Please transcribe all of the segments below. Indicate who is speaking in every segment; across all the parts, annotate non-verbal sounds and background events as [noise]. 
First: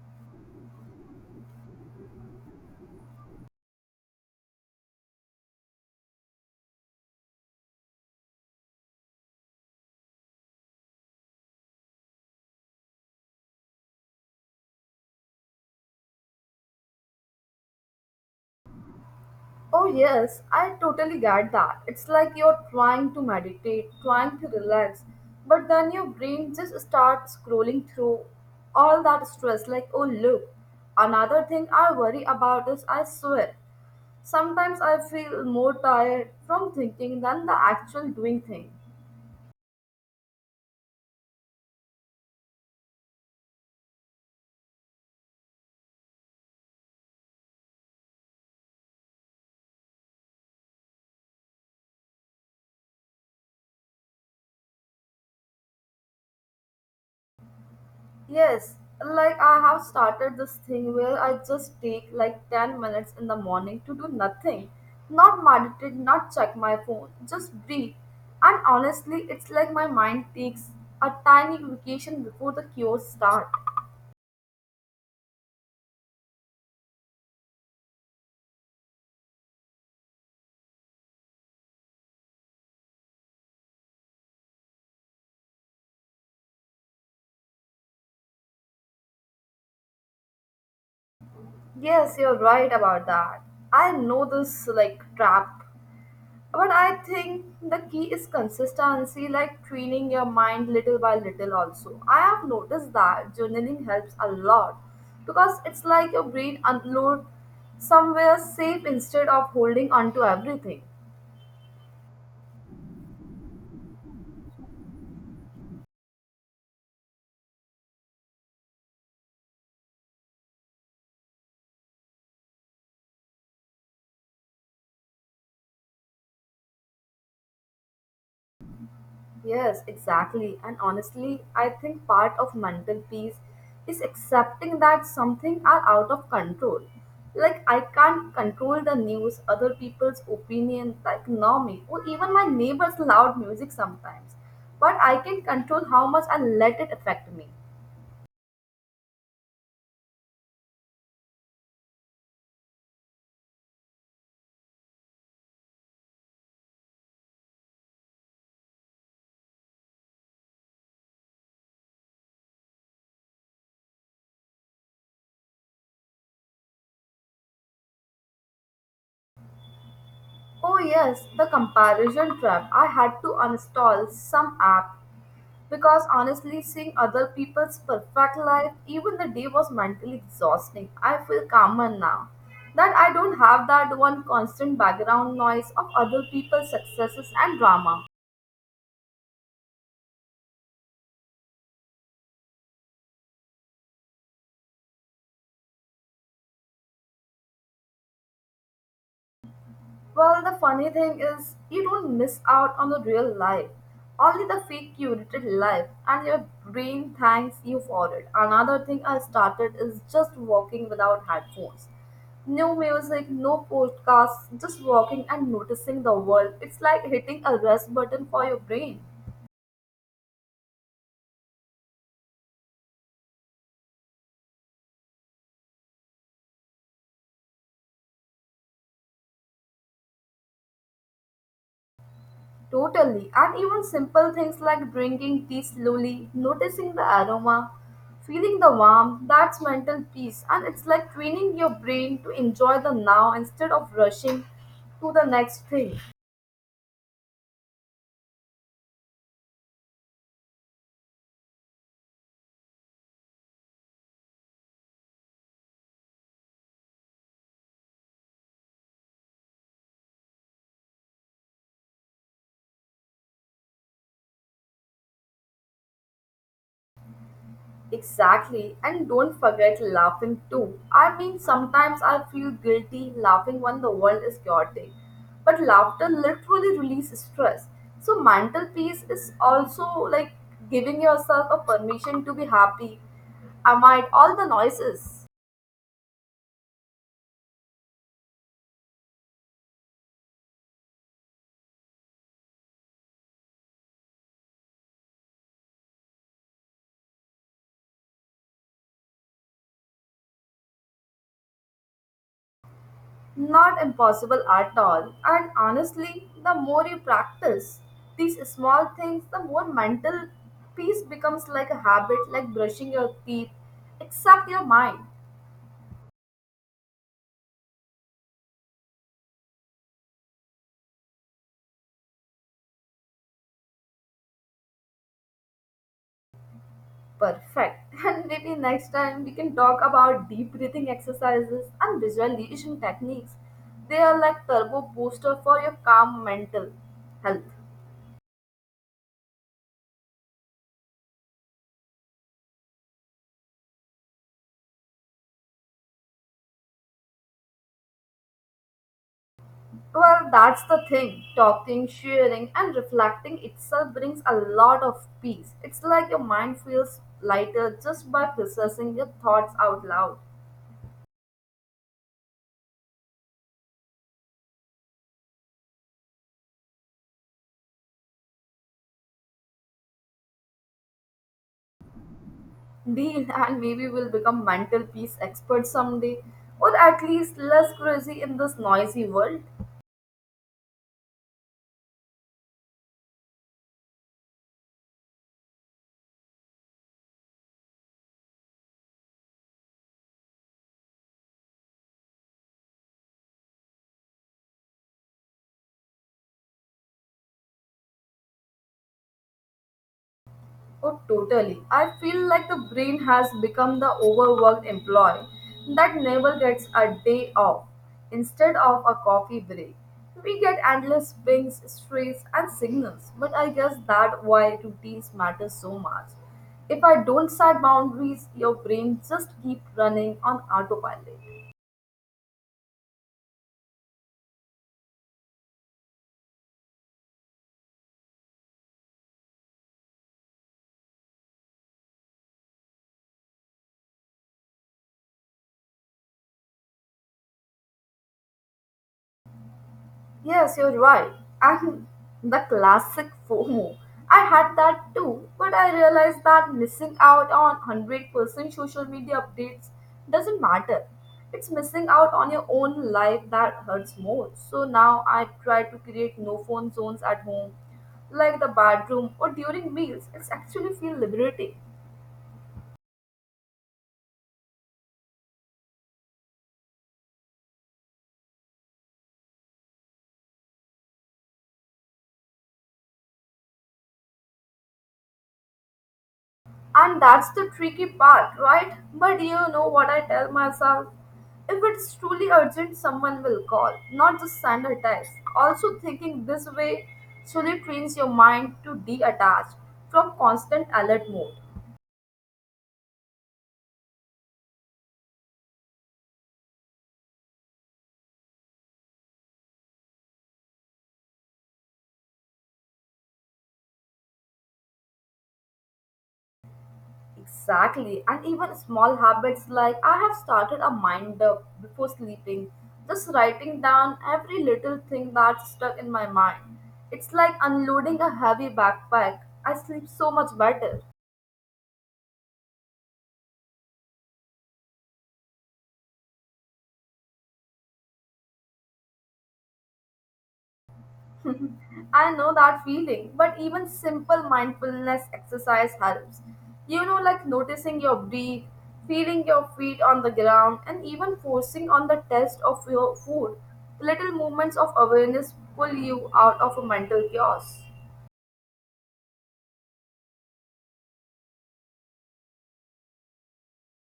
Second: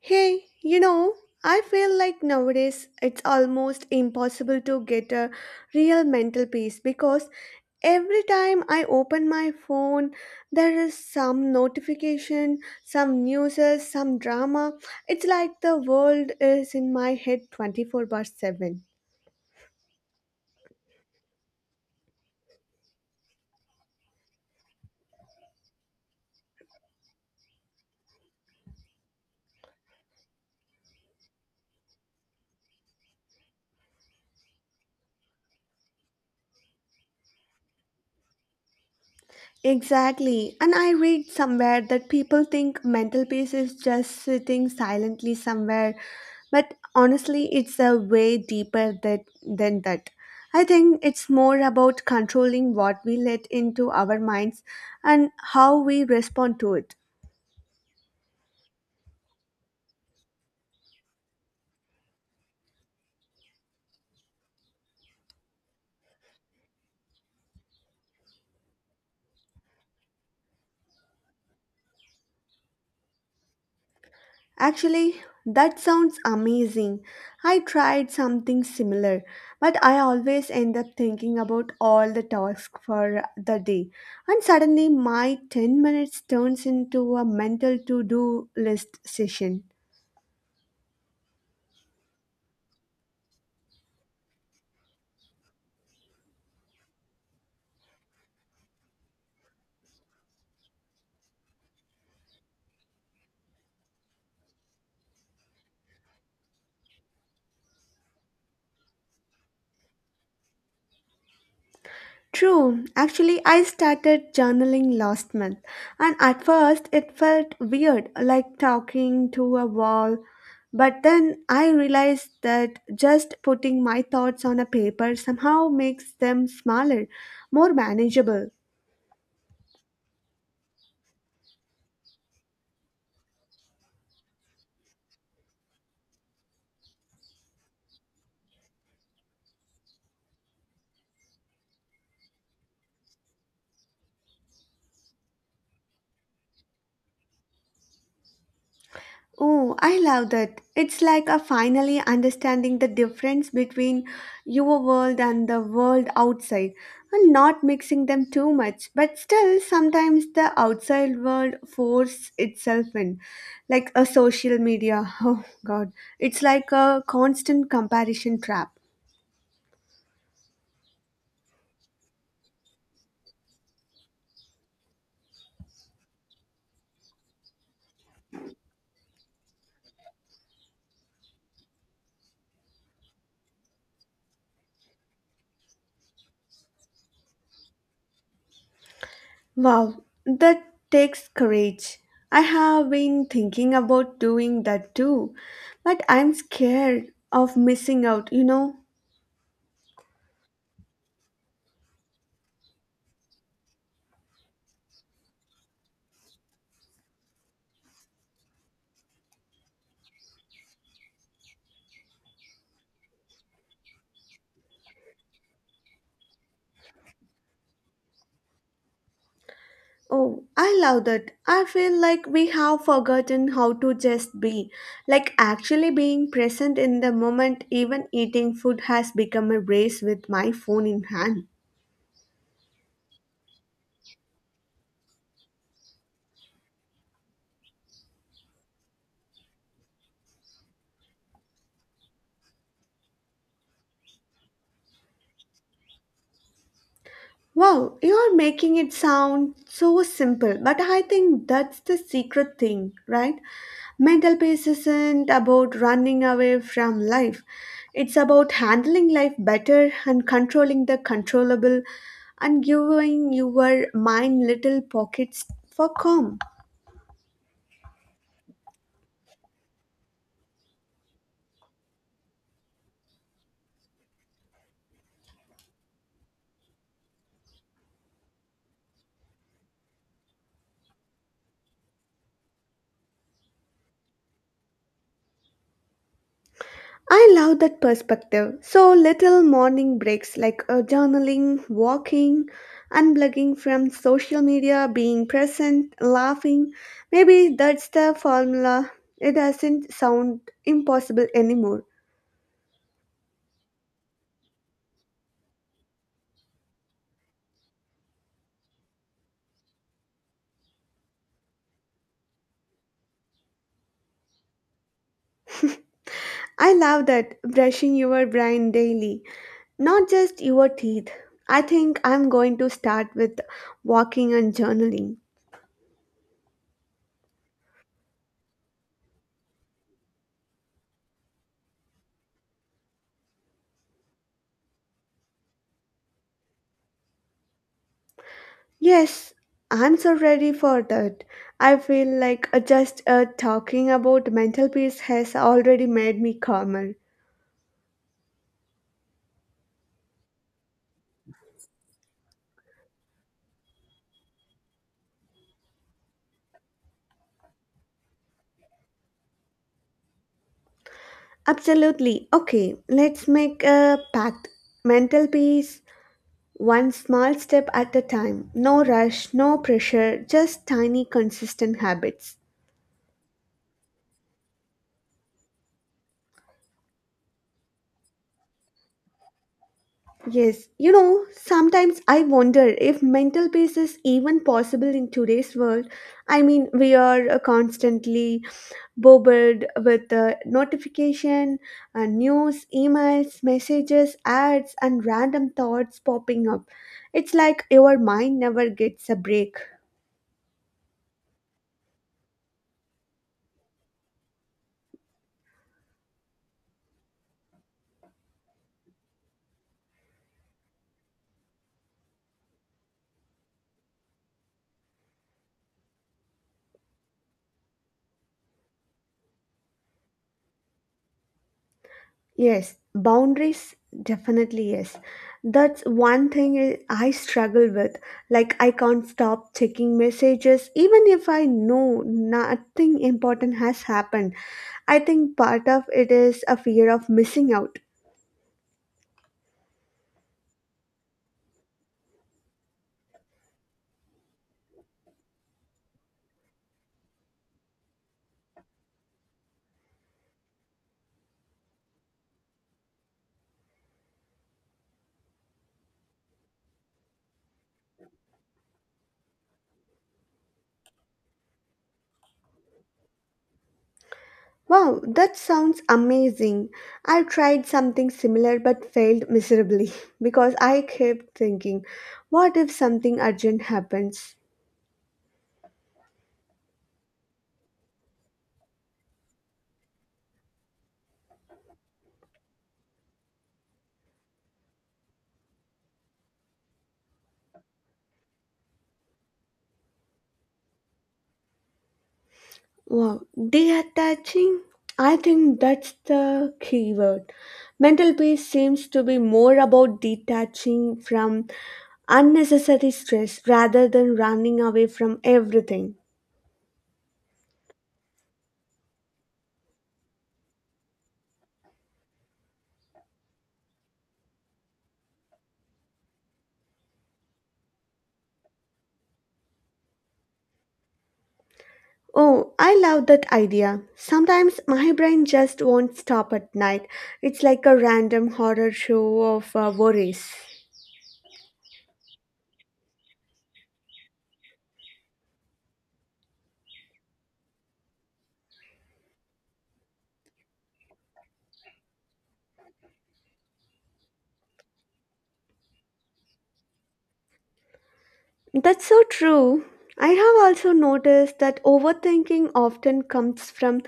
Speaker 1: Hey, you know, I feel like nowadays it's almost impossible to get a real mental peace because every time I open my phone, there is some notification, some news, some drama. It's like the world is in my head 24 by 7.
Speaker 2: Oh, yes, I totally get that. It's like you're trying to meditate, trying to relax, but then your brain just starts scrolling through all that stress, like, oh, look, another thing I worry about is I swear. Sometimes I feel more tired from thinking than the actual doing thing.
Speaker 1: Exactly. And I read somewhere that people think mental peace is just sitting silently somewhere but honestly it's a way deeper than that. I think it's more about controlling what we let into our minds and how we respond to it.
Speaker 2: Yes, like I have started this thing where I just take like 10 minutes in the morning to do nothing. Not meditate, not check my phone, just breathe. And honestly, it's like my mind takes a tiny vacation before the cures start.
Speaker 1: Actually, that sounds amazing. I tried something similar but I always end up thinking about all the tasks for the day, and suddenly my 10 minutes turns into a mental to do list session.
Speaker 2: Yes, you're right about that. I know this like trap. But I think the key is consistency, like training your mind little by little, also. I have noticed that journaling helps a lot because it's like your brain unload somewhere safe instead of holding on to everything.
Speaker 1: True. Actually, I started journaling last month, and at first it felt weird, like talking to a wall. But then I realized that just putting my thoughts on a paper somehow makes them smaller, more manageable.
Speaker 2: Yes, exactly. And honestly, I think part of mental peace is accepting that something are out of control. Like I can't control the news, other people's opinion, the economy, or even my neighbor's loud music sometimes. But I can control how much I let it affect me.
Speaker 1: Oh, I love that. It's like a finally understanding the difference between your world and the world outside and not mixing them too much. But still, sometimes the outside world forces itself in, like a social media. [laughs] Oh God, it's like a constant comparison trap.
Speaker 2: Oh, yes, the comparison trap. I had to uninstall some app because honestly, seeing other people's perfect life, even the day was mentally exhausting. I feel calmer now that I don't have that one constant background noise of other people's successes and drama.
Speaker 1: Wow, that takes courage. I have been thinking about doing that too, but I'm scared of missing out, you know.
Speaker 2: Well, the funny thing is, you don't miss out on the real life, only the fake curated life, and your brain thanks you for it. Another thing I started is just walking without headphones. No music, no podcasts, just walking and noticing the world. It's like hitting a rest button for your brain.
Speaker 1: Oh, I love that. I feel like we have forgotten how to just be. Like actually being present in the moment, even eating food has become a race with my phone in hand.
Speaker 2: Totally. And even simple things like drinking tea slowly, noticing the aroma, feeling the warmth, that's mental peace. And it's like training your brain to enjoy the now instead of rushing to the next thing.
Speaker 1: Wow, you're making it sound so simple, but I think that's the secret thing, right? Mental peace isn't about running away from life. It's about handling life better and controlling the controllable and giving your mind little pockets for calm.
Speaker 2: Exactly, and don't forget laughing too. I mean, sometimes I feel guilty laughing when the world is chaotic, but laughter literally releases stress. So, mental peace is also like giving yourself a permission to be happy amid all the noises.
Speaker 1: I love that perspective. So little morning breaks like journaling, walking, unplugging from social media, being present, laughing. Maybe that's the formula. It doesn't sound impossible anymore.
Speaker 2: Not impossible at all, and honestly, the more you practice these small things, the more mental peace becomes like a habit, like brushing your teeth, except your mind.
Speaker 1: [laughs] I love that, brushing your brain daily, not just your teeth. I think I'm going to start with walking and journaling.
Speaker 2: Perfect. [laughs] And maybe next time we can talk about deep breathing exercises and visualization techniques. They are like turbo booster for your calm mental health.
Speaker 1: Yes, I'm so ready for that. I feel like just talking about mental peace has already made me calmer.
Speaker 2: Well, that's the thing. Talking, sharing, and reflecting itself brings a lot of peace. It's like your mind feels lighter just by processing your thoughts out loud.
Speaker 1: Absolutely. Okay, let's make a pact. Mental peace, one small step at a time. No rush, no pressure, just tiny, consistent habits.
Speaker 2: Deal, [laughs] and maybe we'll become mental peace experts someday, or at least less crazy in this noisy world.
Speaker 1: Yes, you know, sometimes I wonder if mental peace is even possible in today's world. I mean, we are constantly bombarded with notification, news, emails, messages, ads, and random thoughts popping up. It's like your mind never gets a break.
Speaker 2: Oh, totally. I feel like the brain has become the overworked employee that never gets a day off. Instead of a coffee break, we get endless pings, stress, and signals. But I guess that's why routines matter so much. If I don't set boundaries, your brain just keep running on autopilot.
Speaker 1: Yes, boundaries, definitely, yes. That's one thing I struggle with. Like I can't stop checking messages even if I know nothing important has happened. I think part of it is a fear of missing out.
Speaker 2: Yes, you're right. And the classic FOMO. I had that too, but I realized that missing out on 100% social media updates doesn't matter. It's missing out on your own life that hurts more. So now I try to create no phone zones at home, like the bathroom or during meals. It's actually feel liberating.
Speaker 1: Wow, that sounds amazing. I tried something similar but failed miserably [laughs] because I kept thinking, what if something urgent happens?
Speaker 2: And that's the tricky part, right? But you know what I tell myself? If it's truly urgent, someone will call, not just send a text. Also, thinking this way slowly trains your mind to detach from constant alert mode.
Speaker 1: Wow, deattaching? I think that's the key word. Mental peace seems to be more about detaching from unnecessary stress rather than running away from everything.
Speaker 2: Exactly, and even small habits like I have started a minder before sleeping, just writing down every little thing that's stuck in my mind. It's like unloading a heavy backpack. I sleep so much better.
Speaker 1: Oh, I love that idea. Sometimes my brain just won't stop at night. It's like a random horror show of worries.
Speaker 2: I know that feeling, but even simple mindfulness exercise helps. You know, like noticing your breath, feeling your feet on the ground, and even forcing on the taste of your food. Little moments of awareness pull you out of a mental chaos.
Speaker 1: That's so true. I have also noticed that overthinking often comes from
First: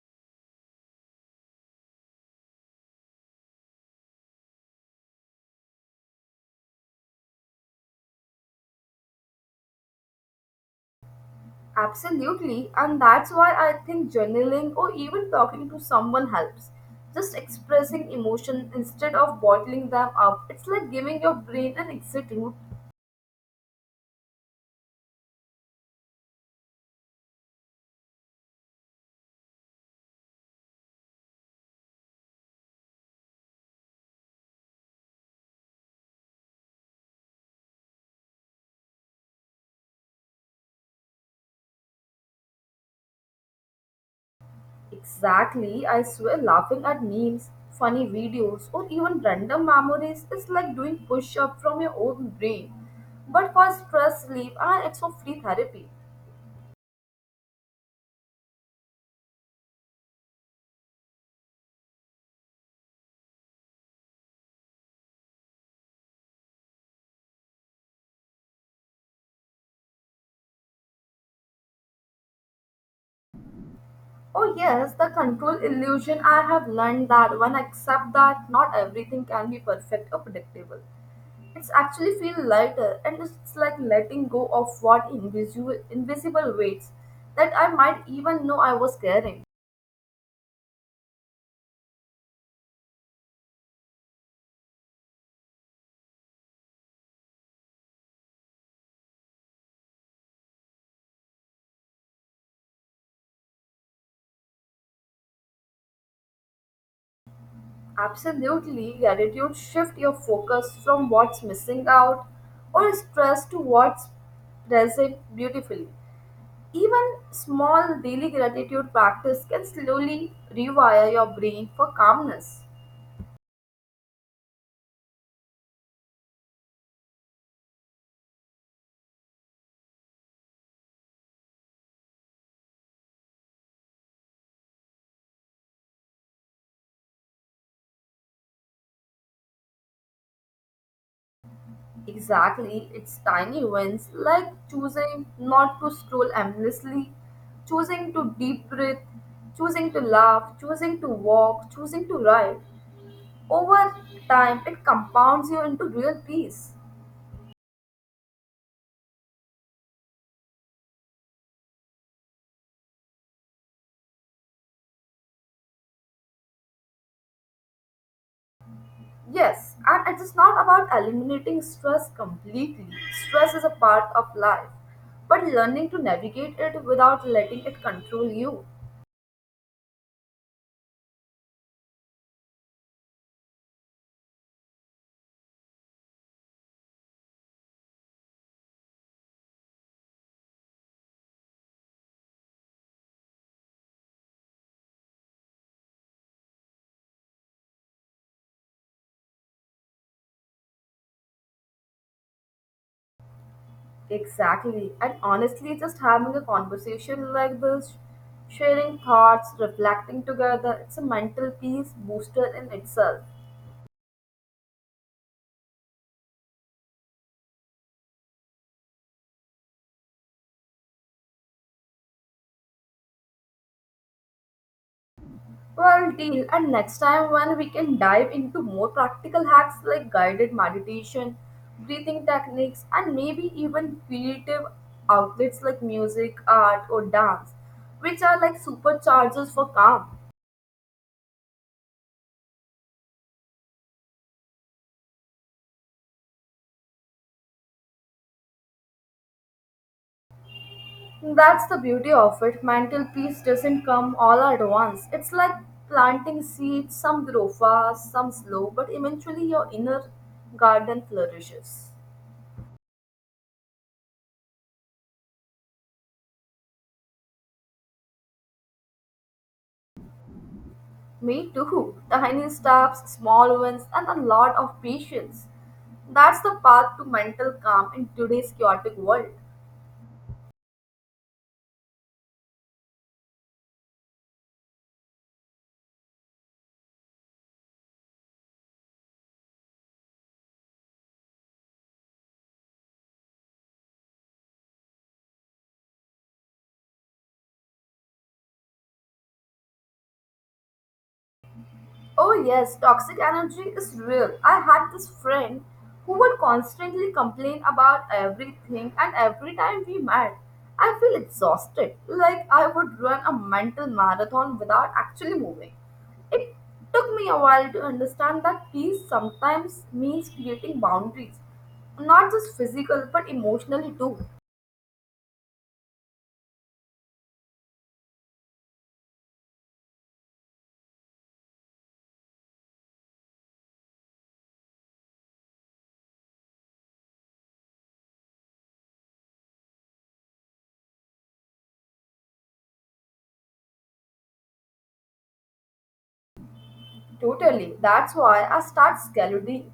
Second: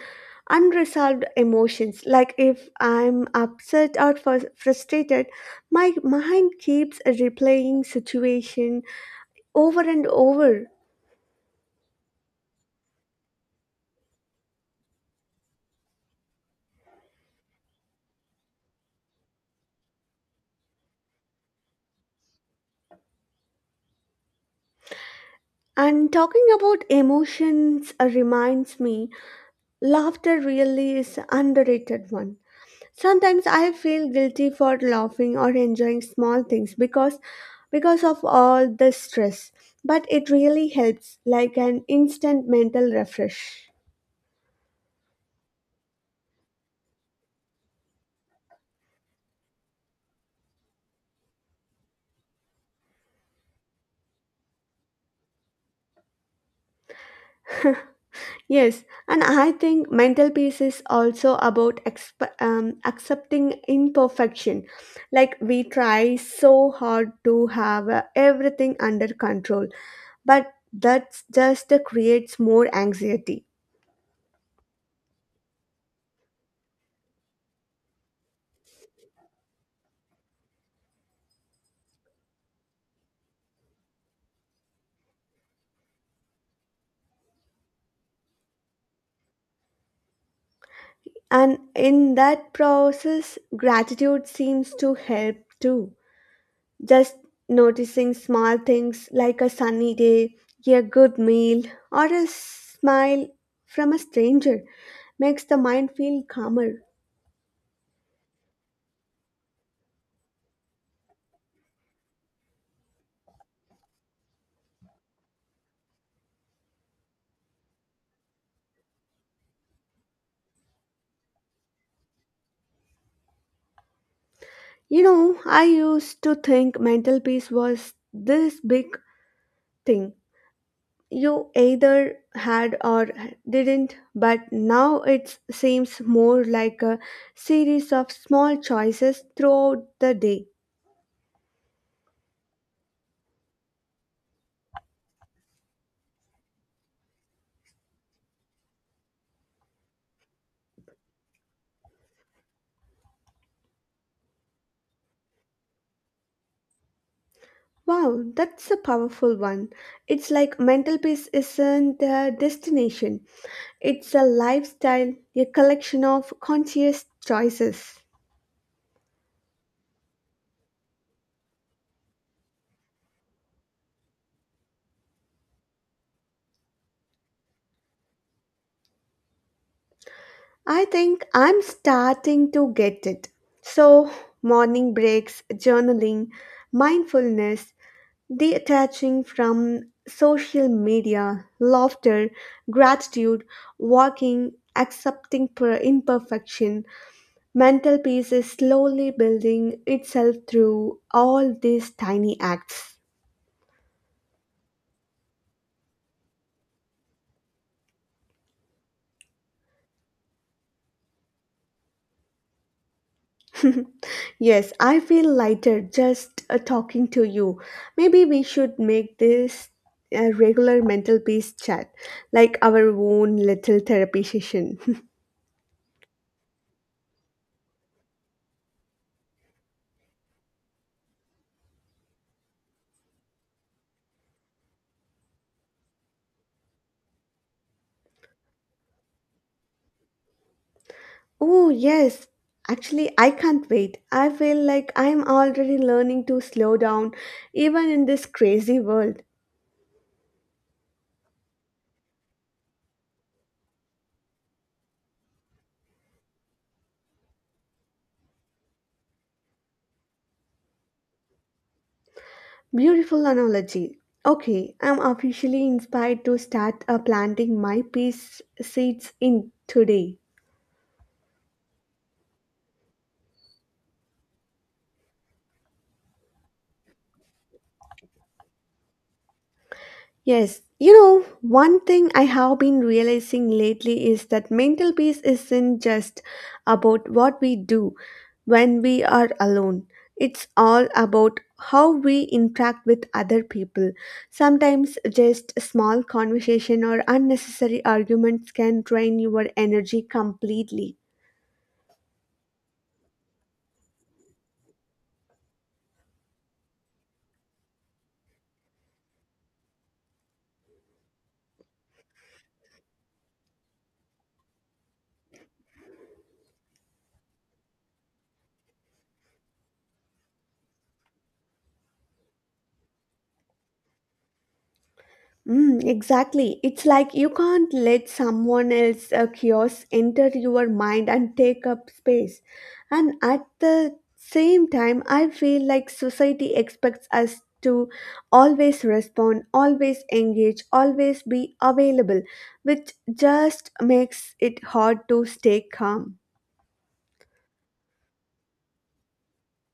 Speaker 1: unresolved emotions. Like if I'm upset or frustrated, my mind keeps replaying situation over and over.
Speaker 2: Absolutely, and that's why I think journaling or even talking to someone helps. Just expressing emotion instead of bottling them up. It's like giving your brain an exit route.
Speaker 1: And talking about emotions reminds me, laughter really is underrated one. Sometimes I feel guilty for laughing or enjoying small things because of all the stress, but it really helps like an instant mental refresh.
Speaker 2: Exactly, I swear laughing at memes, funny videos, or even random memories is like doing push up from your own brain, but for stress relief and it's for free therapy.
Speaker 1: Yes, and I think mental peace is also about accepting imperfection. Like we try so hard to have everything under control, but that just creates more anxiety.
Speaker 2: Oh, yes, the control illusion. I have learned that when I accept that not everything can be perfect or predictable. It's actually feel lighter and it's like letting go of what invisible weights that I might even know I was carrying.
Speaker 1: And in that process, gratitude seems to help too. Just noticing small things like a sunny day, a good meal, or a smile from a stranger makes the mind feel calmer.
Speaker 2: Absolutely, gratitude shift your focus from what's missing out or stress to what's present beautifully. Even small daily gratitude practice can slowly rewire your brain for calmness.
Speaker 1: You know, I used to think mental peace was this big thing. You either had or didn't, but now it seems more like a series of small choices throughout the day.
Speaker 2: Exactly, it's tiny wins like choosing not to scroll endlessly, choosing to deep breathe, choosing to laugh, choosing to walk, choosing to write. Over time, it compounds you into real peace.
Speaker 1: Wow, that's a powerful one. It's like mental peace isn't a destination, it's a lifestyle, a collection of conscious choices.
Speaker 2: Yes, and it is not about eliminating stress completely. Stress is a part of life, but learning to navigate it without letting it control you.
Speaker 1: I think I'm starting to get it. So, morning breaks, journaling, mindfulness, detaching from social media, laughter, gratitude, walking, accepting imperfection, mental peace is slowly building itself through all these tiny acts.
Speaker 2: Exactly. And honestly, just having a conversation like this, sharing thoughts, reflecting together, it's a mental peace booster in itself.
Speaker 1: [laughs] Yes, I feel lighter just talking to you. Maybe we should make this a regular mental peace chat, like our own little therapy session. [laughs]
Speaker 2: Well, deal. And next time when we can dive into more practical hacks like guided meditation, breathing techniques, and maybe even creative outlets like music, art, or dance, which are like superchargers for calm.
Speaker 1: Oh, yes. Actually, I can't wait. I feel like I'm already learning to slow down, even in this crazy world.
Speaker 2: That's the beauty of it. Mental peace doesn't come all at once. It's like planting seeds, some grow fast, some slow, but eventually your inner garden flourishes.
Speaker 1: Beautiful analogy. Okay, I'm officially inspired to start planting my peace seeds in today.
Speaker 2: Me too. Tiny steps, small ones, and a lot of patience. That's the path to mental calm in today's chaotic world.
Speaker 1: Yes, you know, one thing I have been realizing lately is that mental peace isn't just about what we do when we are alone. It's all about how we interact with other people. Sometimes just a small conversation or unnecessary arguments can drain your energy completely.
Speaker 2: Oh, yes, toxic energy is real. I had this friend who would constantly complain about everything, and every time we met, I feel exhausted, like I would run a mental marathon without actually moving. It took me a while to understand that peace sometimes means creating boundaries, not just physical but emotionally too.
Speaker 1: Mm, exactly. It's like you can't let someone else's chaos enter your mind and take up space. And at the same time, I feel like society expects us to always respond, always engage, always be available, which just makes it hard to stay calm.
Speaker 2: Totally. That's why I start scheduling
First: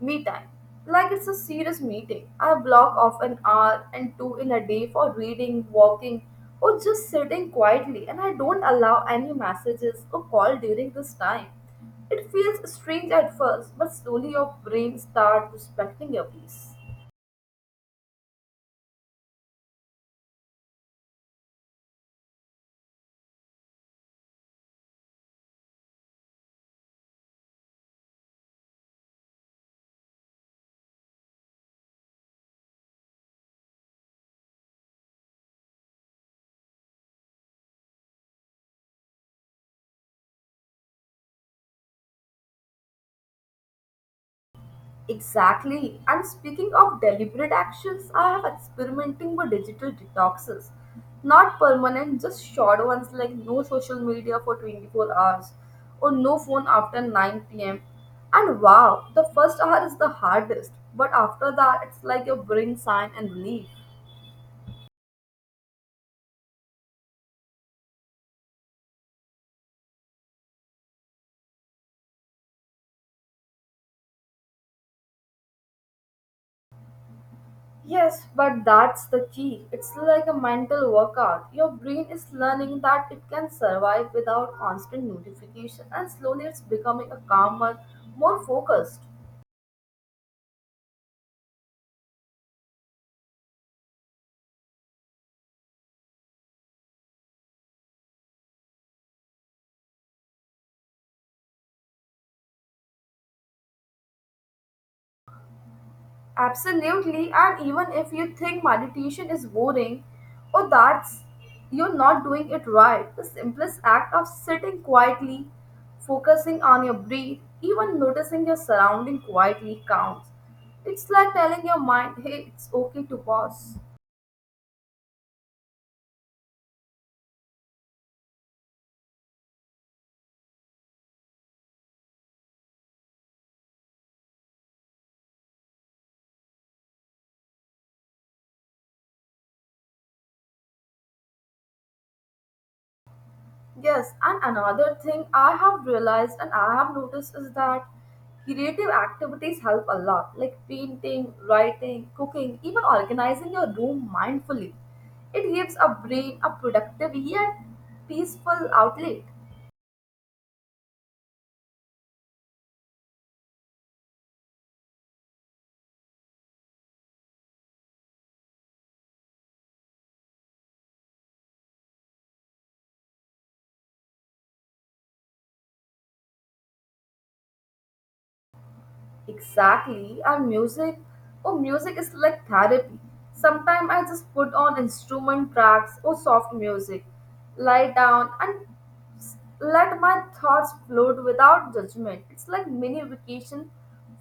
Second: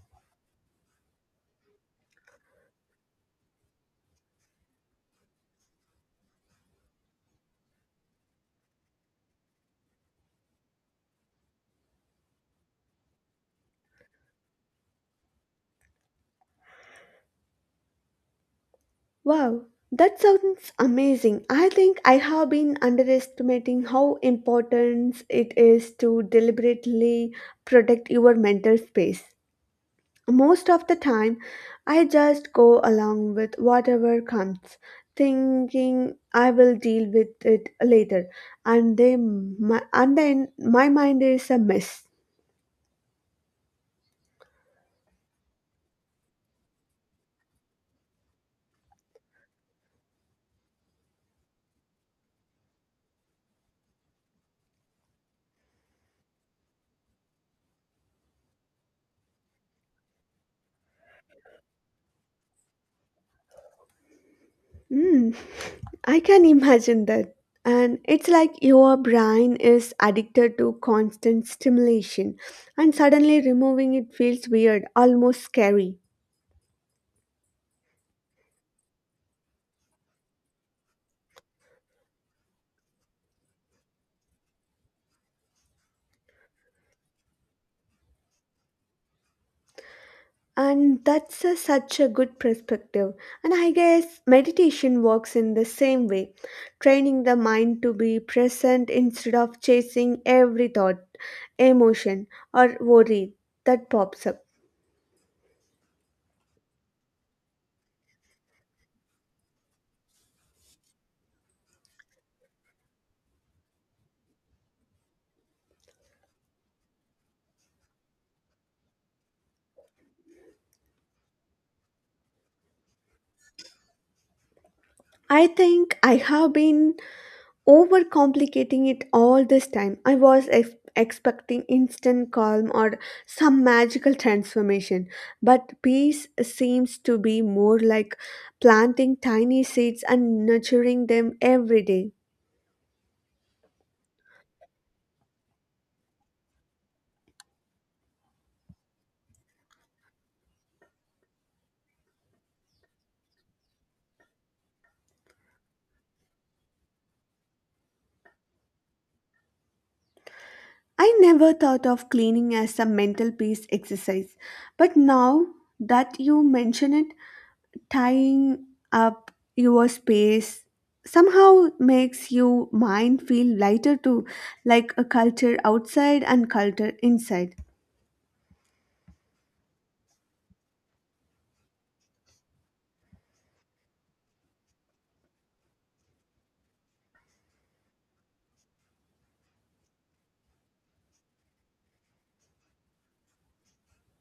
Speaker 2: me time. Like it's a serious meeting. I block off an hour and two in a day for reading, walking, or just sitting quietly, and I don't allow any messages or call during this time. It feels strange at first, but slowly your brain starts respecting your peace.
Speaker 1: Wow, that sounds amazing. I think I have been underestimating how important it is to deliberately protect your mental space. Most of the time, I just go along with whatever comes, thinking I will deal with it later, and and then my mind is a mess.
Speaker 2: Exactly. And speaking of deliberate actions, I have experimenting with digital detoxes. Not permanent, just short ones like no social media for 24 hours or no phone after 9 pm. And wow, the first hour is the hardest, but after that, it's like a brain sign and relief.
Speaker 1: Mm, [laughs] I can imagine that. And it's like your brain is addicted to constant stimulation, and suddenly removing it feels weird, almost scary.
Speaker 2: Yes, but that's the key. It's like a mental workout. Your brain is learning that it can survive without constant notification, and slowly it's becoming a calmer, more focused.
Speaker 1: And that's a, such a good perspective. And I guess meditation works in the same way, training the mind to be present instead of chasing every thought, emotion, or worry that pops up.
Speaker 2: Absolutely, and even if you think meditation is boring or that's you're not doing it right, the simplest act of sitting quietly, focusing on your breath, even noticing your surrounding quietly counts. It's like telling your mind, hey, it's okay to pause.
Speaker 1: I think I have been overcomplicating it all this time. I was expecting instant calm or some magical transformation, but peace seems to be more like planting tiny seeds and nurturing them every day.
Speaker 2: Yes, and another thing I have realized and I have noticed is that creative activities help a lot, like painting, writing, cooking, even organizing your room mindfully. It gives a brain a productive yet peaceful outlet.
Speaker 1: I never thought of cleaning as a mental peace exercise, but now that you mention it, tying up your space somehow makes your mind feel lighter too, like a culture outside and culture inside.
Speaker 2: Exactly, and music, oh, music is like therapy. Sometimes I just put on instrument tracks or soft music, lie down, and let my thoughts float without judgment. It's like mini vacation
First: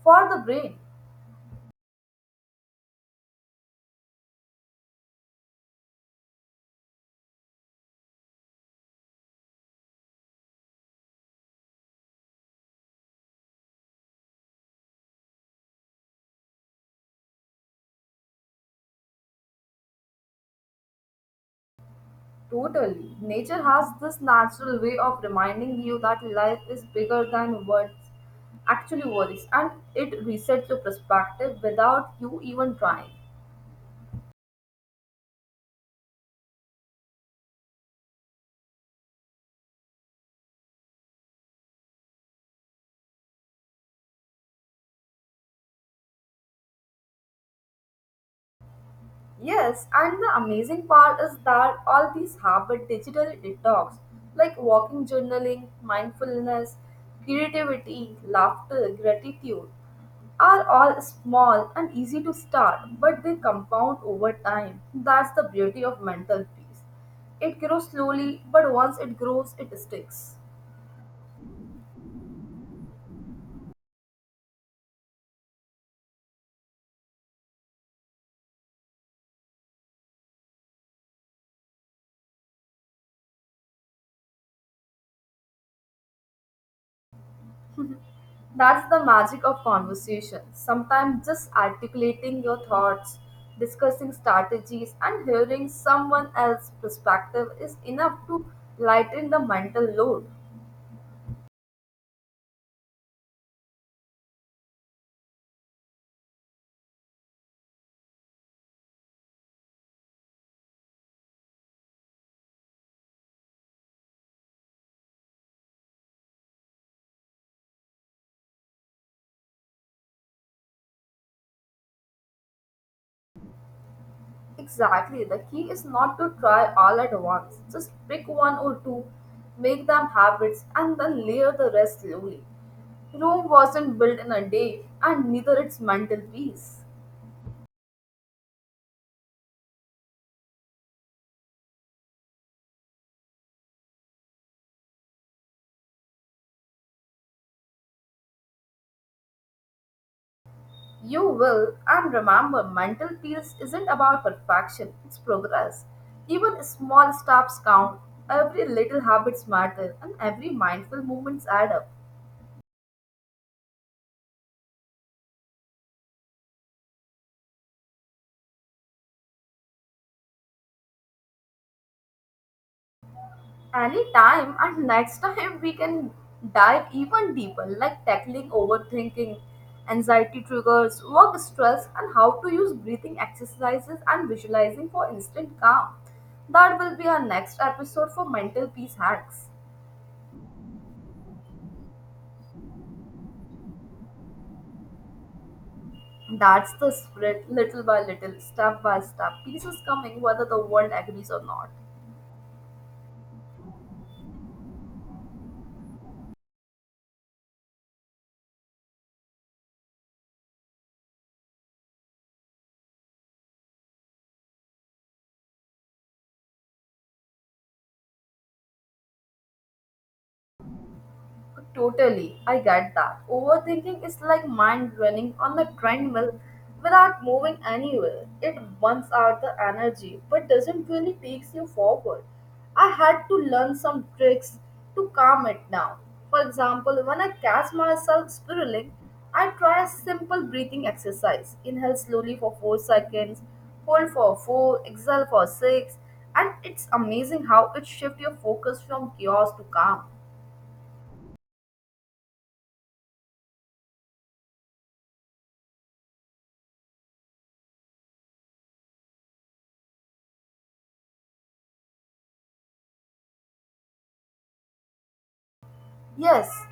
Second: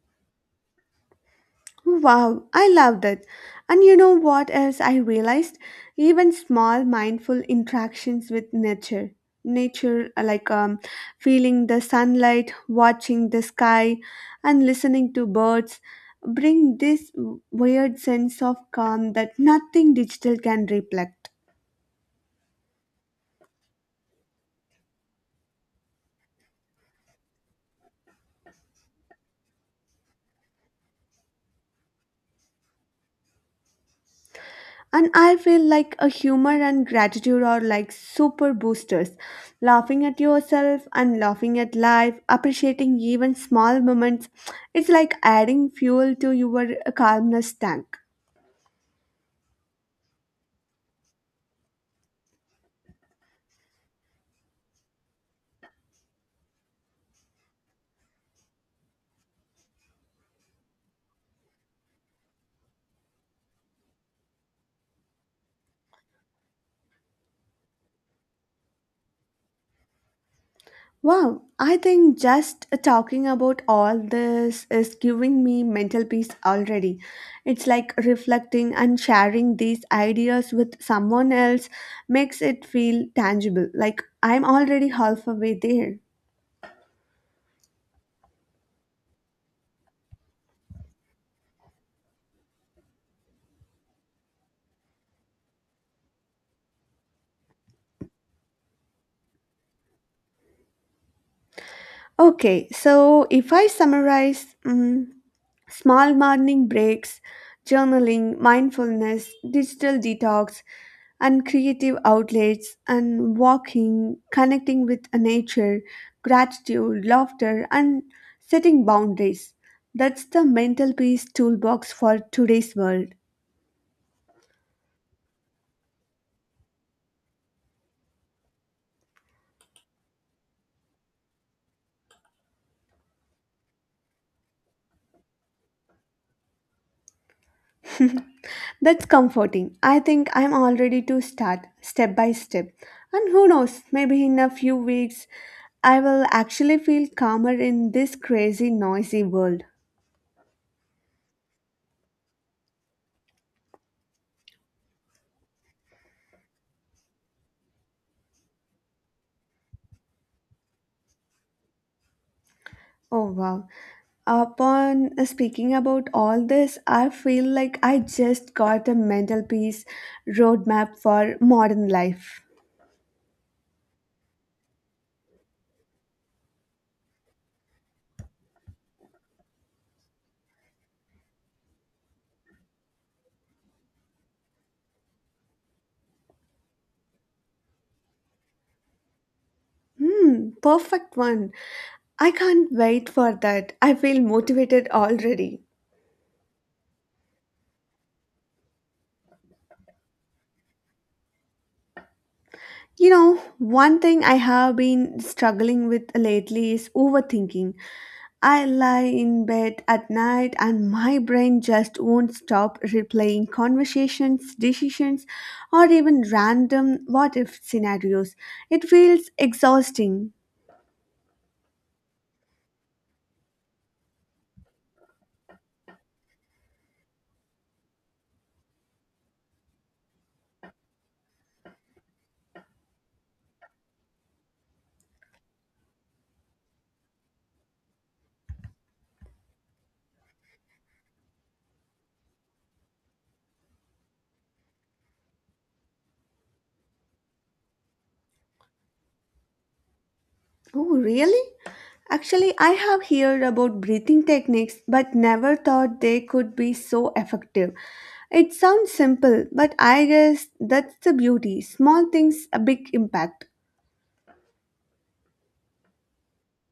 Speaker 2: for the brain.
Speaker 1: Wow, I love that. And you know what else I realized? Even small mindful interactions with nature. Nature, uh, like um, Feeling the sunlight, watching the sky, and listening to birds, bring this weird sense of calm that nothing digital can reflect.
Speaker 2: Totally. Nature has this natural way of reminding you that life is bigger than what actually worries, and it resets your perspective without you even trying.
Speaker 1: And I feel like a humor and gratitude are like super boosters. Laughing at yourself and laughing at life, appreciating even small moments, it's like adding fuel to your calmness tank.
Speaker 2: Yes, and the amazing part is that all these habit digital detox like walking journaling, mindfulness, creativity, laughter, gratitude are all small and easy to start, but they compound over time. That's the beauty of mental peace. It grows slowly, but once it grows, it sticks.
Speaker 1: Wow, I think just talking about all this is giving me mental peace already. It's like reflecting and sharing these ideas with someone else makes it feel tangible, like I'm already halfway there.
Speaker 2: That's the magic of conversation. Sometimes just articulating your thoughts, discussing strategies, and hearing someone else's perspective is enough to lighten the mental load.
Speaker 1: Okay, so if I summarize, mm, small morning breaks, journaling, mindfulness, digital detox, and creative outlets, and walking, connecting with nature, gratitude, laughter, and setting boundaries. That's the mental peace toolbox for today's world.
Speaker 2: Exactly. The key is not to try all at once. Just pick one or two, make them habits, and then layer the rest slowly. Rome wasn't built in a day, and neither its mental peace.
Speaker 1: That's comforting. I think I'm all ready to start step by step. And who knows, maybe in a few weeks I will actually feel calmer in this crazy, noisy world.
Speaker 2: You will, and remember, mental peace isn't about perfection, it's progress. Even small steps count, every little habits matter, and every mindful moments add up.
Speaker 1: Oh wow. Upon speaking about all this, I feel like I just got a mental peace roadmap for modern life.
Speaker 2: Anytime and next time we can dive even deeper, like tackling overthinking, anxiety triggers, work stress, and how to use breathing exercises and visualizing for instant calm. That will be our next episode for mental peace hacks.
Speaker 1: Hmm, perfect one. I can't wait for that. I feel motivated already.
Speaker 2: That's the spirit, little by little, step by step. Peace is coming whether the world agrees or not.
Speaker 1: You know, one thing I have been struggling with lately is overthinking. I lie in bed at night and my brain just won't stop replaying conversations, decisions, or even random what if scenarios. It feels exhausting.
Speaker 2: Totally, I get that. Overthinking is like mind running on the treadmill without moving anywhere. It burns out the energy but doesn't really take you forward. I had to learn some tricks to calm it down. For example, when I catch myself spiraling, I try a simple breathing exercise. Inhale slowly for 4 seconds, hold for 4, exhale for 6, and it's amazing how it shifts your focus from chaos to calm.
Speaker 1: Oh, really? Actually, I have heard about breathing techniques but never thought they could be so effective. It sounds simple, but I guess that's the beauty. Small things, a big impact.
Speaker 2: Yes,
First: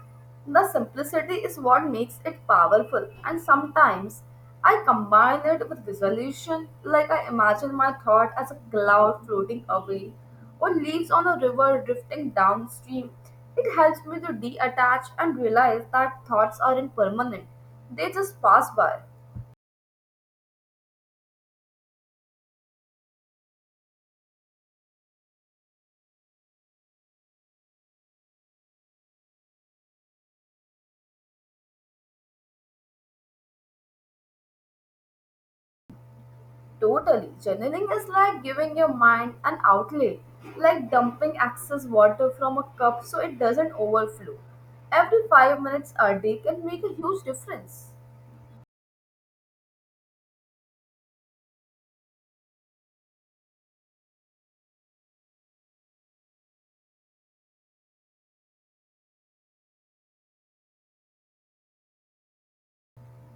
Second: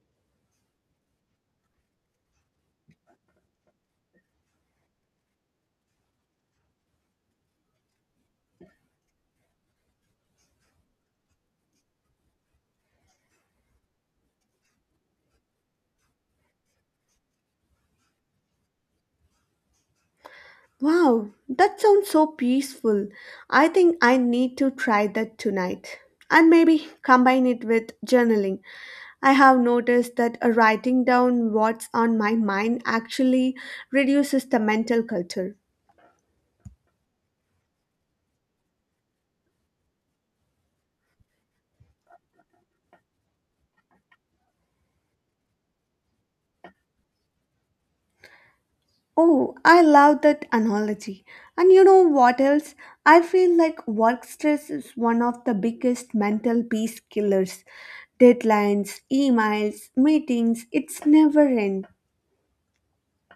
Speaker 2: the simplicity is what makes it powerful, and sometimes I combine it with resolution, like I imagine my thought as a cloud floating away or leaves on a river drifting downstream. It helps me to detach and realize that thoughts aren't permanent, they just pass by.
Speaker 1: Wow, that sounds so peaceful. I think I need to try that tonight. And maybe combine it with journaling. I have noticed that writing down what's on my mind actually reduces the mental clutter.
Speaker 2: Totally. Journaling is like giving your mind an outlet, like dumping excess water from a cup so it doesn't overflow. Every 5 minutes a day can make a huge difference.
Speaker 1: Oh, I love that analogy. And you know what else? I feel like work stress is one of the biggest mental peace killers. Deadlines, emails, meetings, it's never end.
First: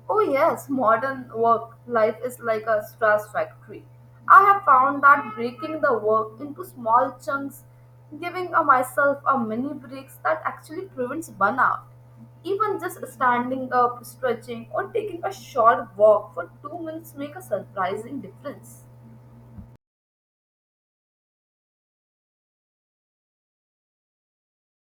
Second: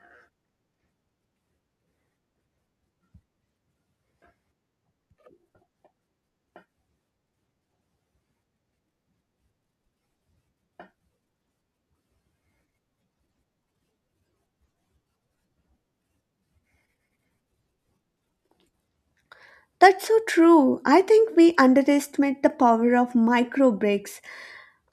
Speaker 2: Oh, yes, modern work life is like a stress factory. I have found that breaking the work into small chunks, giving a myself a mini breaks that actually prevents burnout. Even just standing up, stretching, or taking a short walk for 2 minutes make a surprising difference.
Speaker 1: That's so true. I think we underestimate the power of micro breaks.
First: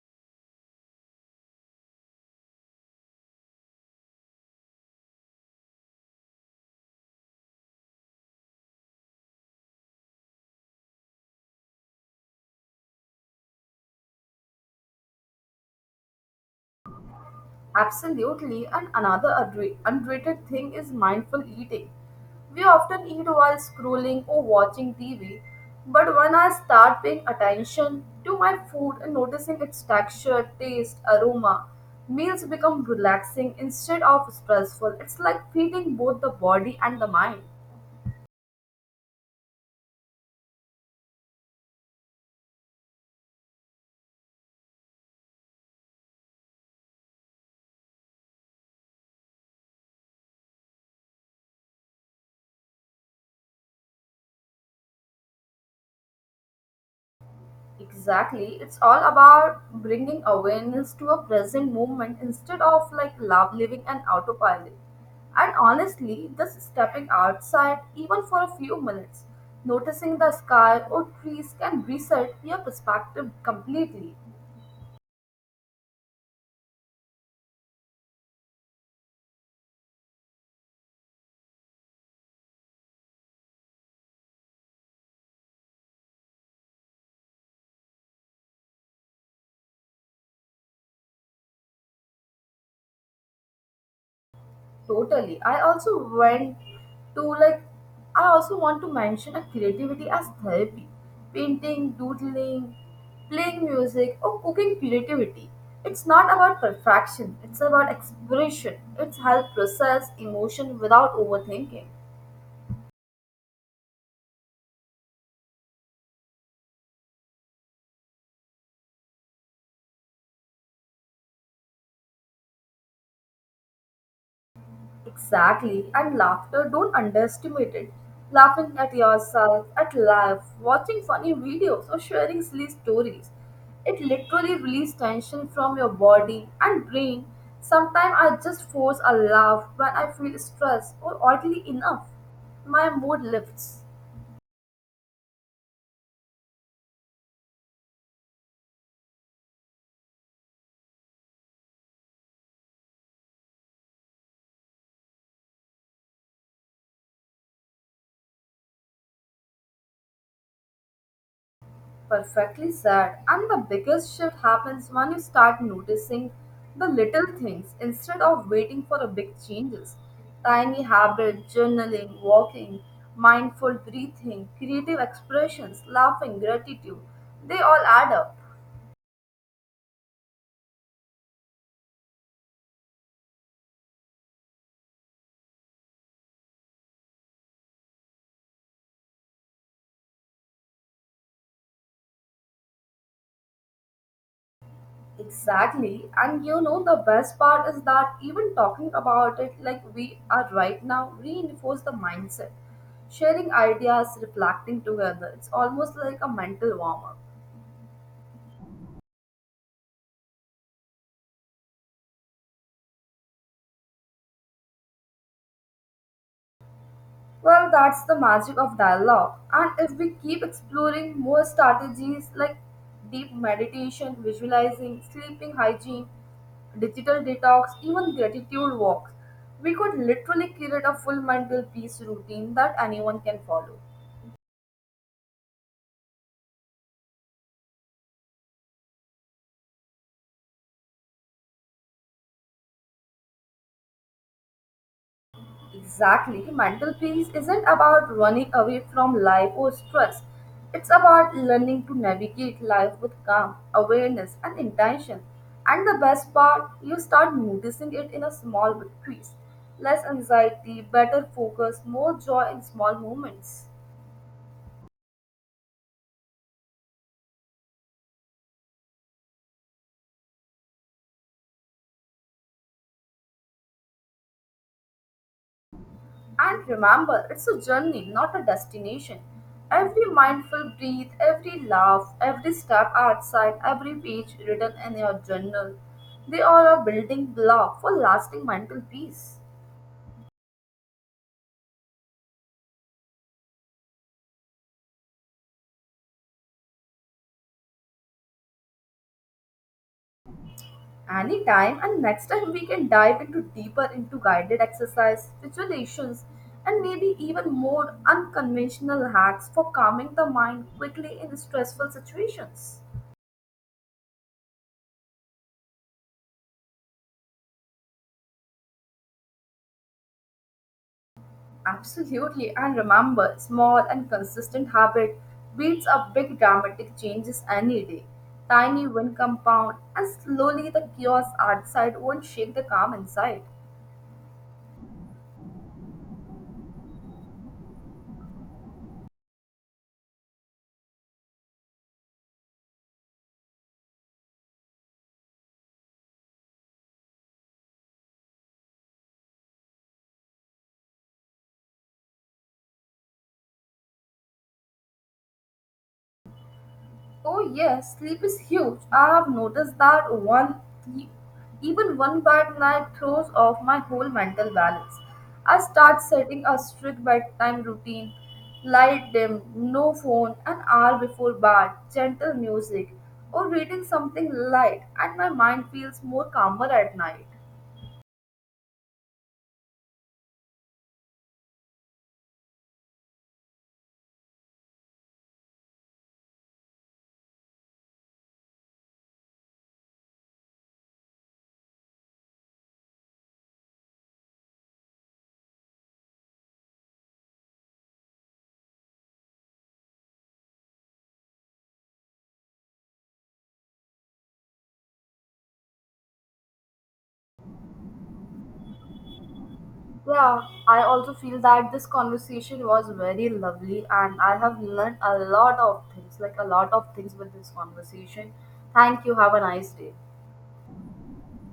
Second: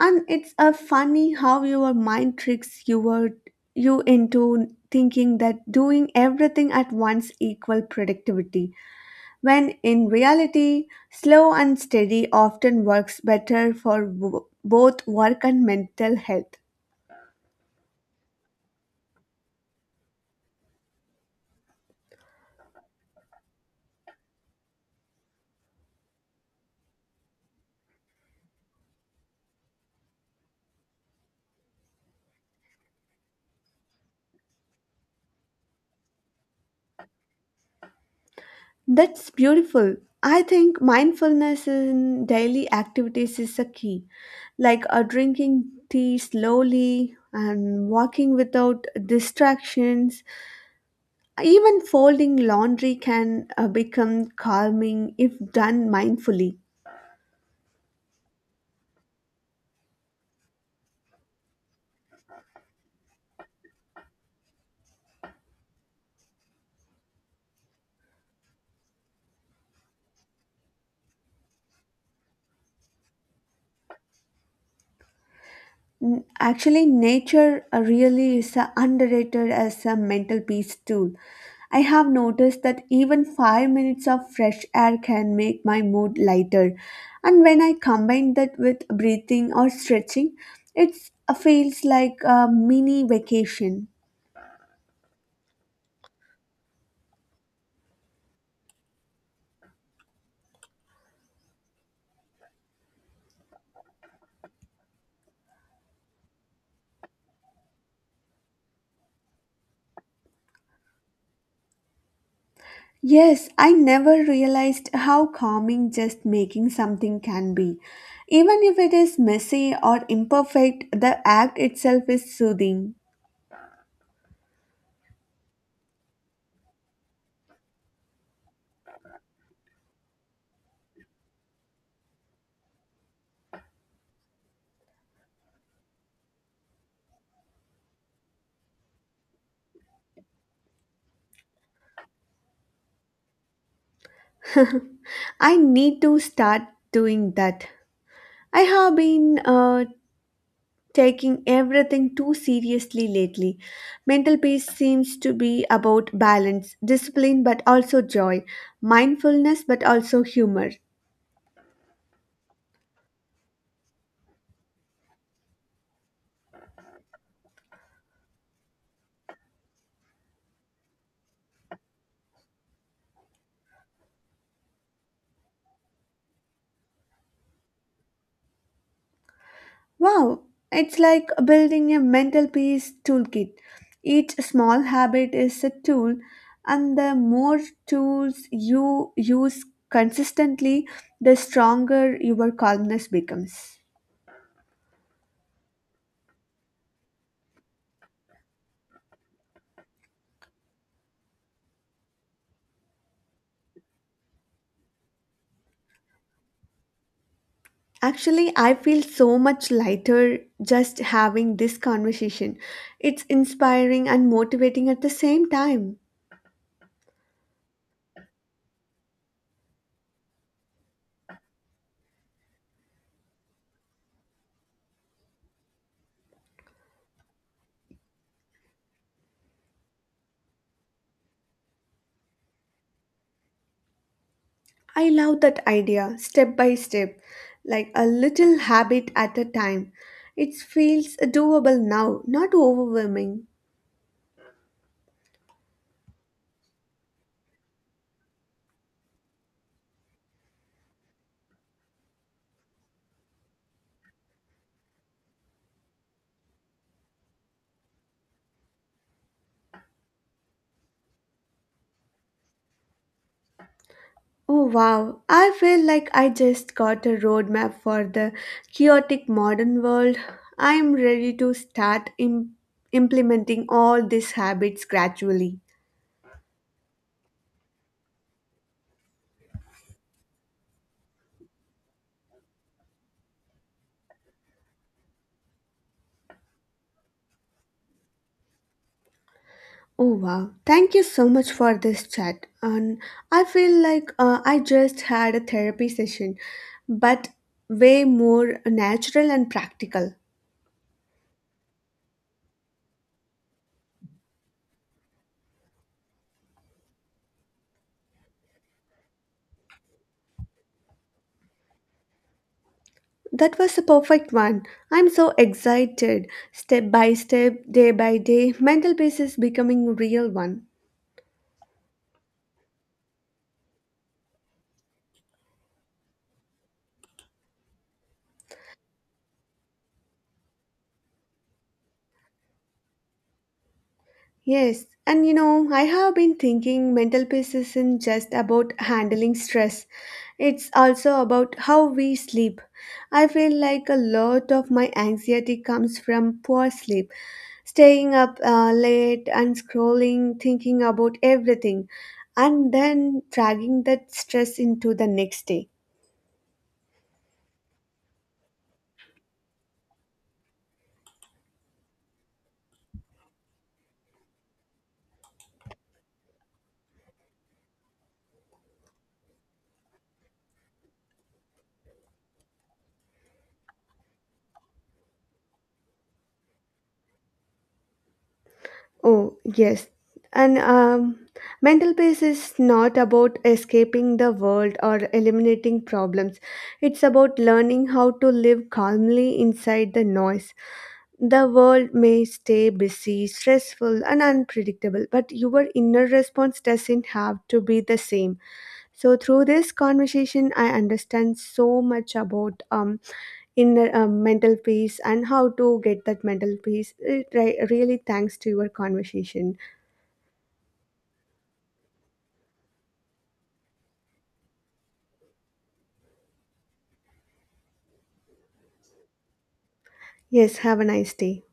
Speaker 1: And it's a funny how your you into thinking that doing everything at once equal productivity when in reality, slow and steady often works better for both work and mental health.
Speaker 2: Absolutely, and another underrated thing is mindful eating. We often eat while scrolling or watching TV, but when I start paying attention to my food and noticing its texture, taste, aroma, meals become relaxing instead of stressful. It's like feeding both the body and the mind.
Speaker 1: That's beautiful. I think mindfulness in daily activities is a key, like drinking tea slowly and walking without distractions. Even folding laundry can become calming if done mindfully.
Speaker 2: Exactly. It's all about bringing awareness to a present moment instead of like love living an autopilot. And honestly, just stepping outside, even for a few minutes, noticing the sky or trees can reset your perspective completely.
Speaker 1: Actually, nature really is underrated as a mental peace tool. I have noticed that even 5 minutes of fresh air can make my mood lighter, and when I combine that with breathing or stretching, it feels like a mini vacation.
Speaker 2: Totally. To like I also want to mention a creativity as therapy. Painting, doodling, playing music or cooking creativity. It's not about perfection, it's about exploration. It's help process emotion without overthinking.
Speaker 1: Yes, I never realized how calming just making something can be. Even if it is messy or imperfect, the act itself is soothing.
Speaker 2: Exactly, and laughter, don't underestimate it. Laughing at yourself, at life, watching funny videos, or sharing silly stories. It literally releases tension from your body and brain. Sometimes I just force a laugh when I feel stressed or oddly enough. My mood lifts.
Speaker 1: [laughs] I need to start doing that. I have been taking everything too seriously lately. Mental peace seems to be about balance, discipline, but also joy, mindfulness, but also humor.
Speaker 2: Perfectly said. And the biggest shift happens when you start noticing the little things instead of waiting for the big changes. Tiny habits, journaling, walking, mindful breathing, creative expressions, laughing, gratitude, they all add up.
Speaker 1: Wow, it's like building a mental peace toolkit. Each small habit is a tool, and the more tools you use consistently, the stronger your calmness becomes.
Speaker 2: Exactly. And you know, the best part is that even talking about it like we are right now reinforce the mindset. Sharing ideas, reflecting together, it's almost like a mental warm up.
Speaker 1: Actually, I feel so much lighter just having this conversation. It's inspiring and motivating at the same time.
Speaker 2: Well, that's the magic of dialogue. And if we keep exploring more strategies like deep meditation, visualizing, sleeping hygiene, digital detox, even gratitude walks, we could literally create a full mental peace routine that anyone can follow.
Speaker 1: I love that idea, step by step, like a little habit at a time. It feels doable now, not overwhelming.
Speaker 2: Exactly. Mental peace isn't about running away from life or stress. It's about learning to navigate life with calm, awareness, and intention. And the best part, you start noticing it in a small victories. Less anxiety, better focus, more joy in small moments.
Speaker 1: Oh wow, I feel like I just got a roadmap for the chaotic modern world. I am ready to start implementing all these habits gradually.
Speaker 2: And remember, it's a journey, not a destination. Every mindful breath, every laugh, every step outside, every page written in your journal, they all are building block for lasting mental peace.
Speaker 1: Oh wow, thank you so much for this chat. And I feel like I just had a therapy session, but way more natural and practical.
Speaker 2: Anytime and next time we can dive into deeper into guided exercise, visualizations, and maybe even more unconventional hacks for calming the mind quickly in stressful situations.
Speaker 1: That was a perfect one. I'm so excited. Step by step, day by day, mental peace is becoming real one.
Speaker 2: Absolutely, and remember, small and consistent habit beats up big dramatic changes any day. Tiny win compound, and slowly the chaos outside won't shake the calm inside.
Speaker 1: Yes, and you know, I have been thinking mental peace isn't just about handling stress, it's also about how we sleep. I feel like a lot of my anxiety comes from poor sleep, staying up late and scrolling, thinking about everything, and then dragging that stress into the next day.
Speaker 2: Oh yes, sleep is huge. I have noticed that one even one bad night throws off my whole mental balance. I start setting a strict bedtime routine, light dim, no phone, an hour before bed, gentle music, or reading something light, and my mind feels more calmer at night.
Speaker 1: Oh, yes. And mental peace is not about escaping the world or eliminating problems. It's about learning how to live calmly inside the noise. The world may stay busy, stressful, and unpredictable, but your inner response doesn't have to be the same. So through this conversation, I understand so much about inner mental peace and how to get that mental peace. It, really, thanks to your conversation.
Speaker 2: Yeah, I also feel that this conversation was very lovely and I have learned a lot of things, like a lot of things with this conversation. Thank you. Have a nice day.
Speaker 1: Yes, have a nice day.